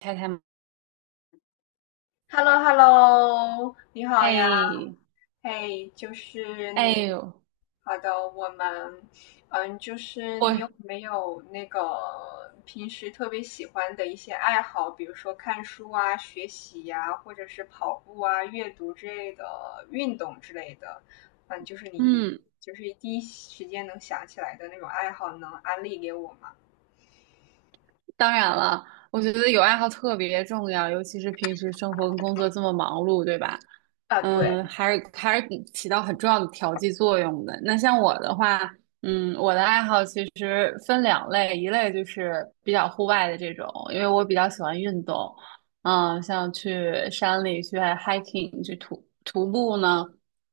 太太，嘛？h e l l o h e l l o 你好呀，哎。嘿，就是哎你，呦，好的，我们，就是我你有没有那个平时特别喜欢的一些爱好，比如说看书啊、学习呀、或者是跑步啊、阅读之类的、运动之类的，就是你嗯，就是第一时间能想起来的那种爱好，能安利给我吗？当然了，我觉得有爱好特别重要，尤其是平时生活跟工作这么忙碌，对吧？啊，对，嗯，还是起到很重要的调剂作用的。那像我的话，嗯，我的爱好其实分两类，一类就是比较户外的这种，因为我比较喜欢运动，嗯，像去山里去 hiking 去徒步呢。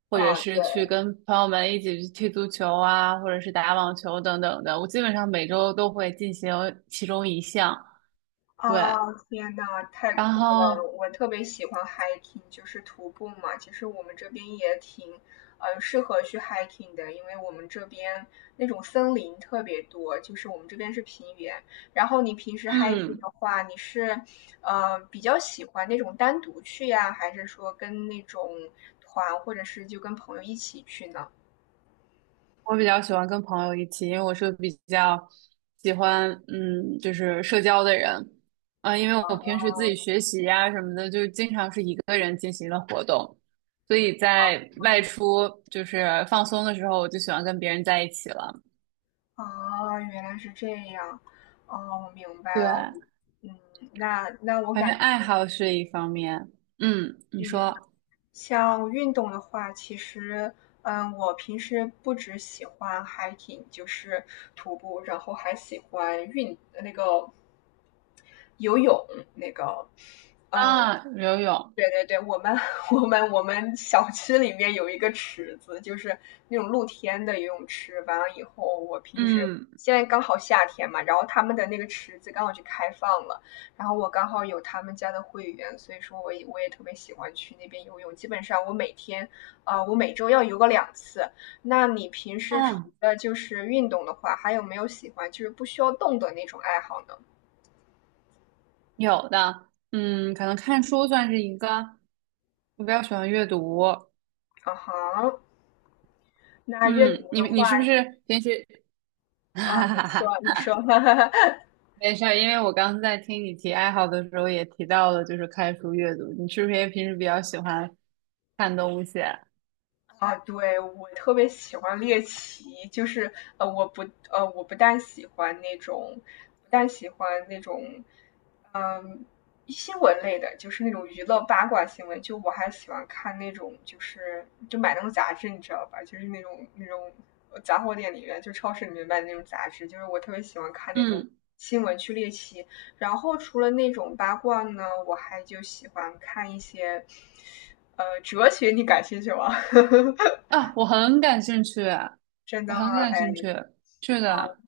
或者是对。去跟朋友们一起去踢足球啊，或者是打网球等等的。我基本上每周都会进行其中一项。啊，对，天呐，太然酷了！后，我特别喜欢 hiking，就是徒步嘛。其实我们这边也挺，适合去 hiking 的，因为我们这边那种森林特别多，就是我们这边是平原。然后你平时 hiking 嗯，的话，你是，比较喜欢那种单独去呀，还是说跟那种团，或者是就跟朋友一起去呢？我比较喜欢跟朋友一起，因为我是比较喜欢，就是社交的人。啊，因为我平时自己学习呀、什么的，就经常是一个人进行的活动，所以在外出就是放松的时候，我就喜欢跟别人在一起了。啊，原来是这样。哦，我明白对，了。嗯，那我反正感，爱好是一方面。你嗯。说像运动的话，其实，我平时不只喜欢 hiking，就是徒步，然后还喜欢那个游泳，那个，嗯，啊。游泳，对对对，我们 我们小区里面有一个池子，就是那种露天的游泳池。完了以后，我平时嗯现在刚好夏天嘛，然后他们的那个池子刚好就开放了，然后我刚好有他们家的会员，所以说我也特别喜欢去那边游泳。基本上我每天，我每周要游个2次。那你平时除嗯，了就是运动的话，还有没有喜欢就是不需要动的那种爱好呢？有的。嗯，可能看书算是一个，我比较喜欢阅读。啊哈，那阅嗯，读你的话。你是不是平时，啊，哈你哈哈，说，你说，哈哈哈。没事儿，因为我刚在听你提爱好的时候也提到了，就是看书阅读，你是不是也平时比较喜欢看东西？啊，对，我特别喜欢猎奇，就是呃，我不我不但喜欢那种，嗯，新闻类的，就是那种娱乐八卦新闻，就我还喜欢看那种，就是就买那种杂志，你知道吧？就是那种杂货店里面，就超市里面卖的那种杂志，就是我特别喜欢看那种嗯，新闻去猎奇。然后除了那种八卦呢，我还就喜欢看一些，哲学，你感兴趣吗？啊，我很感兴趣啊，真的我很吗？感哎，兴趣，是的。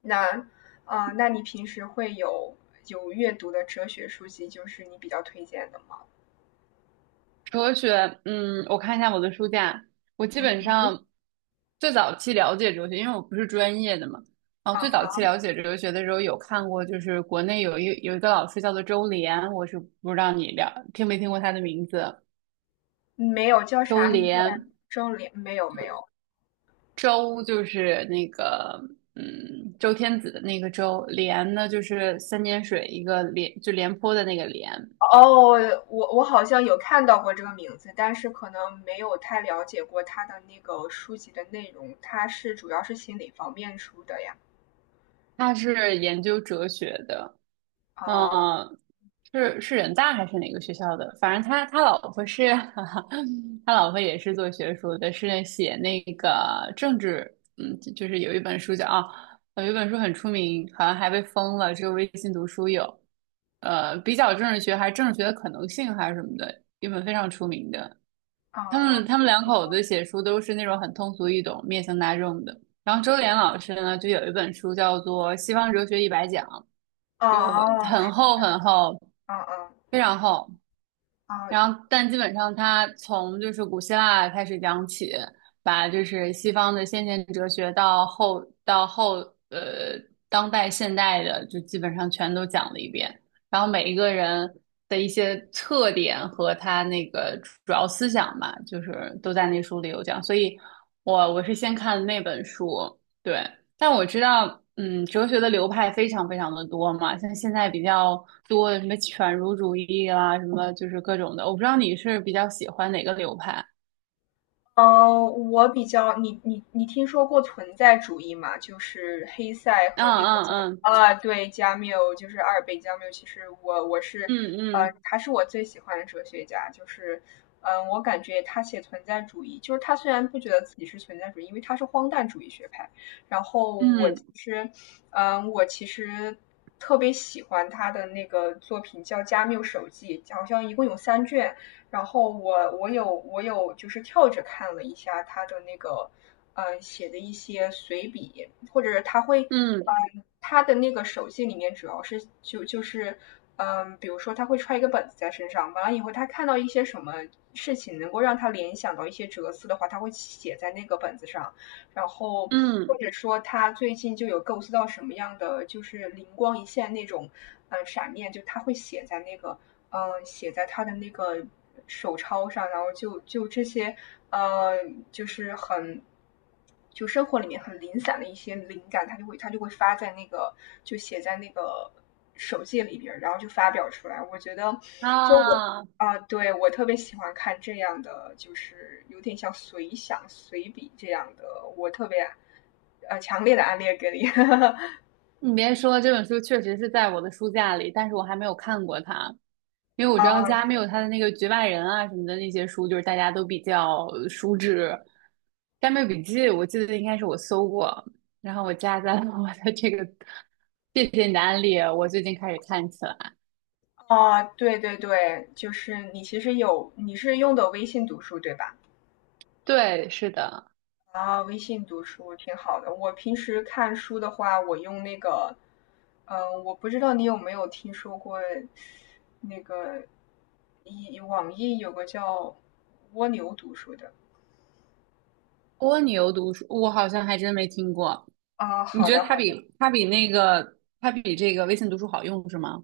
那，啊，那你平时会有阅读的哲学书籍，就是你比较推荐的吗？哲学，我看一下我的书架。我基本上最早期了解哲学，因为我不是专业的嘛。然后最早啊，期了解哲学的时候有看过，就是国内有一个老师叫做周濂，我是不知道你了听没听过他的名字。没有，叫周啥名字来着？濂。周濂？没有，没有。周就是那个，周天子的那个周；濂呢就是三点水一个廉，就廉颇的那个廉。哦，我好像有看到过这个名字，但是可能没有太了解过他的那个书籍的内容。他是主要是心理方面出的呀。他是研究哲学的。啊嗯，是人大还是哪个学校的？反正他老婆是，他老婆也是做学术的，是写那个政治。就是有一本书叫啊。有一本书很出名，好像还被封了，只有微信读书有，比较政治学还是政治学的可能性还是什么的，一本非常出名的。他啊们他们两口子写书都是那种很通俗易懂、面向大众的。然后周濂老师呢，就有一本书叫做《西方哲学一百讲》。就啊！很是厚很厚，啊啊非常厚。啊！哦然后，但基本上它从就是古希腊开始讲起，把就是西方的先贤哲学到后呃当代现代的，就基本上全都讲了一遍。然后每一个人的一些特点和他那个主要思想吧，就是都在那书里有讲。所以我是先看那本书，对。但我知道，嗯，哲学的流派非常非常的多嘛，像现在比较多的什么犬儒主义啦，什么就是各种的。我不知道你是比较喜欢哪个流派？嗯，我比较你听说过存在主义吗？就是黑塞嗯和那个嗯嗯啊，对，加缪，就是阿尔贝加缪。其实我是嗯他是我最喜欢的哲学家。就是我感觉他写存在主义，就是他虽然不觉得自己是存在主义，因为他是荒诞主义学派。然后嗯我其实特别喜欢他的那个作品叫《加缪手记》，好像一共有3卷。然后我有就是跳着看了一下他的那个写的一些随笔，或者是他会嗯他的那个手记里面主要是就是比如说他会揣一个本子在身上，完了以后他看到一些什么事情能够让他联想到一些哲思的话，他会写在那个本子上。然后嗯或嗯。者说他最近就有构思到什么样的就是灵光一现那种，闪念，就他会写在那个，写在他的那个手抄上，然后就这些，呃，就是很。就生活里面很零散的一些灵感，他就会发在那个就写在那个手记里边，然后就发表出来。我觉得，就我。啊，啊，对，我特别喜欢看这样的，就是有点像随想、随笔这样的，我特别强烈的安利给你。你别说，这本书确实是在我的书架里，但是我还没有看过它，因为我知啊道家没有他的那个《局外人》啊什么的那些书，就是大家都比较熟知。《干妹笔记》我记得应该是我搜过，然后我加在了我的这个，谢谢你的安利，我最近开始看起来。啊，对对对，就是你其实你是用的微信读书对吧？对，是的。啊，微信读书挺好的。我平时看书的话，我用那个，我不知道你有没有听说过那个网易有个叫蜗牛读书的。蜗牛读书，我好像还真没听过。啊，你好觉的得它比这个微信读书好用是吗？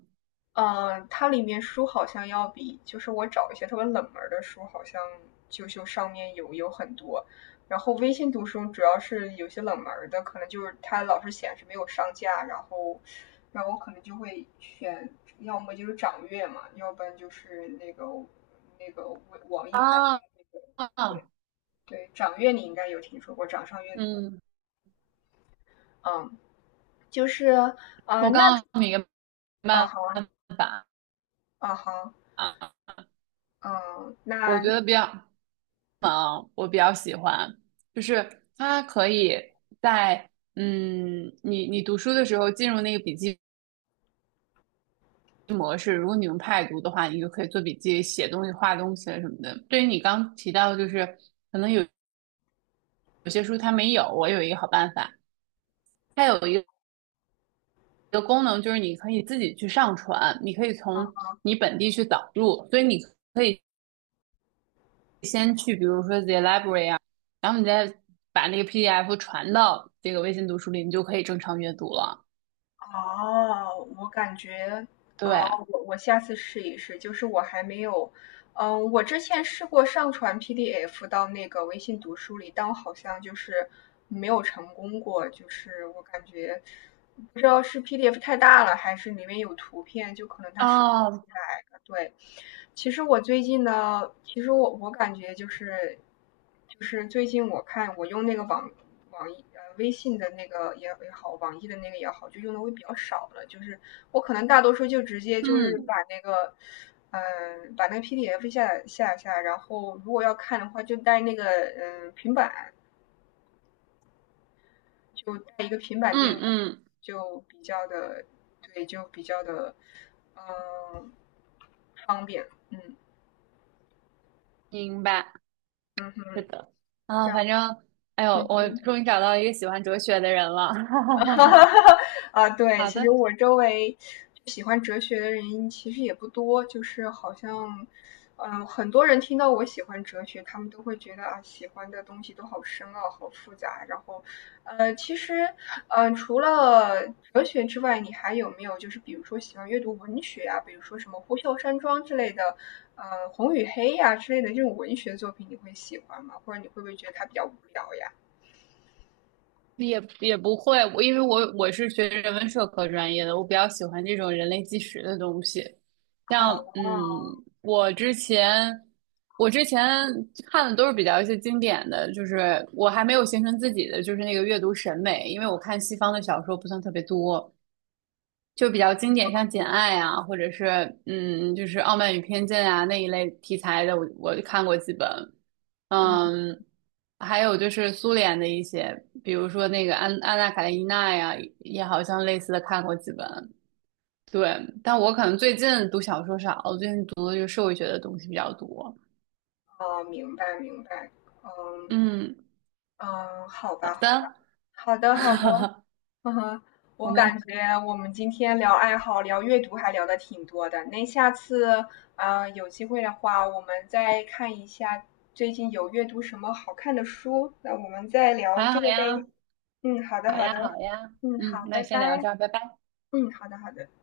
嗯，它里面书好像要比，就是我找一些特别冷门的书，好像就上面有很多。然后微信读书主要是有些冷门的，可能就是它老是显示没有上架，然后我可能就会选，要么就是掌阅嘛，要不然就是那个网啊易开发的那个，对啊，对，掌阅你应该有听说过，掌上阅读，嗯，嗯，就是啊、我那刚刚明啊慢好啊法啊好，啊。嗯，我那觉得比较，我比较喜欢，就是它可以在，你读书的时候进入那个笔记模式。如果你用 Pad 读的话，你就可以做笔记、写东西、画东西什么的。对于你刚提到，就是有些书它没有，我有一个好办法，它有一个功能就是你可以自己去上传，你可以从你本地去导入，所以你。可以。先去，比如说 the library 啊，然后你再把那个 PDF 传到这个微信读书里，你就可以正常阅读了。哦，我感觉，哦，对，我下次试一试。就是我还没有，我之前试过上传 PDF 到那个微信读书里，但我好像就是没有成功过。就是我感觉，不知道是 PDF 太大了，还是里面有图片，就可能它识别不出哦，来。对，其实我最近呢，其实我感觉就是，就是最近我看我用那个网易微信的那个也好，网易的那个也好，就用的会比较少了。就是我可能大多数就直接就是嗯把那个，把那个 PDF 下载下来然后如果要看的话，就带那个平板，就带一个平板电嗯脑，嗯，就比较的对，就比较的嗯、方便。嗯明白，嗯是哼，的。啊，然后反正，哎嗯呦，我哼。终于找到一个喜欢哲学的人了。哈 哈哈哈哈哈。哈哈啊，对，好其实的。我周围喜欢哲学的人其实也不多，就是好像，很多人听到我喜欢哲学，他们都会觉得啊，喜欢的东西都好深奥、好复杂。然后，其实，除了哲学之外，你还有没有就是比如说喜欢阅读文学啊，比如说什么《呼啸山庄》之类的，呃，《红与黑》呀之类的这种文学作品，你会喜欢吗？或者你会不会觉得它比较无聊呀？也不会，我因为我是学人文社科专业的，我比较喜欢这种人类纪实的东西。啊，像，嗯，我之前看的都是比较一些经典的，就是我还没有形成自己的就是那个阅读审美，因为我看西方的小说不算特别多，就比较经典，像《简爱》啊，或者是，嗯，就是《傲慢与偏见》啊那一类题材的，我我看过几本。嗯。嗯，还有就是苏联的一些，比如说那个安《安娜卡列尼娜》呀，也好像类似的看过几本。对，但我可能最近读小说少，我最近读的就是社会学的东西比较多。哦，明白明白，嗯嗯，嗯，好好吧好吧，的。好的好的，嗯哼，我我感们觉我们今天聊爱好、聊阅读还聊的挺多的。那下次，有机会的话，我们再看一下最近有阅读什么好看的书，那我们再聊还这好个呗。呀，嗯，好的好好呀，的，好呀。嗯嗯，好，那拜先聊拜，这儿，拜拜。嗯好的好的。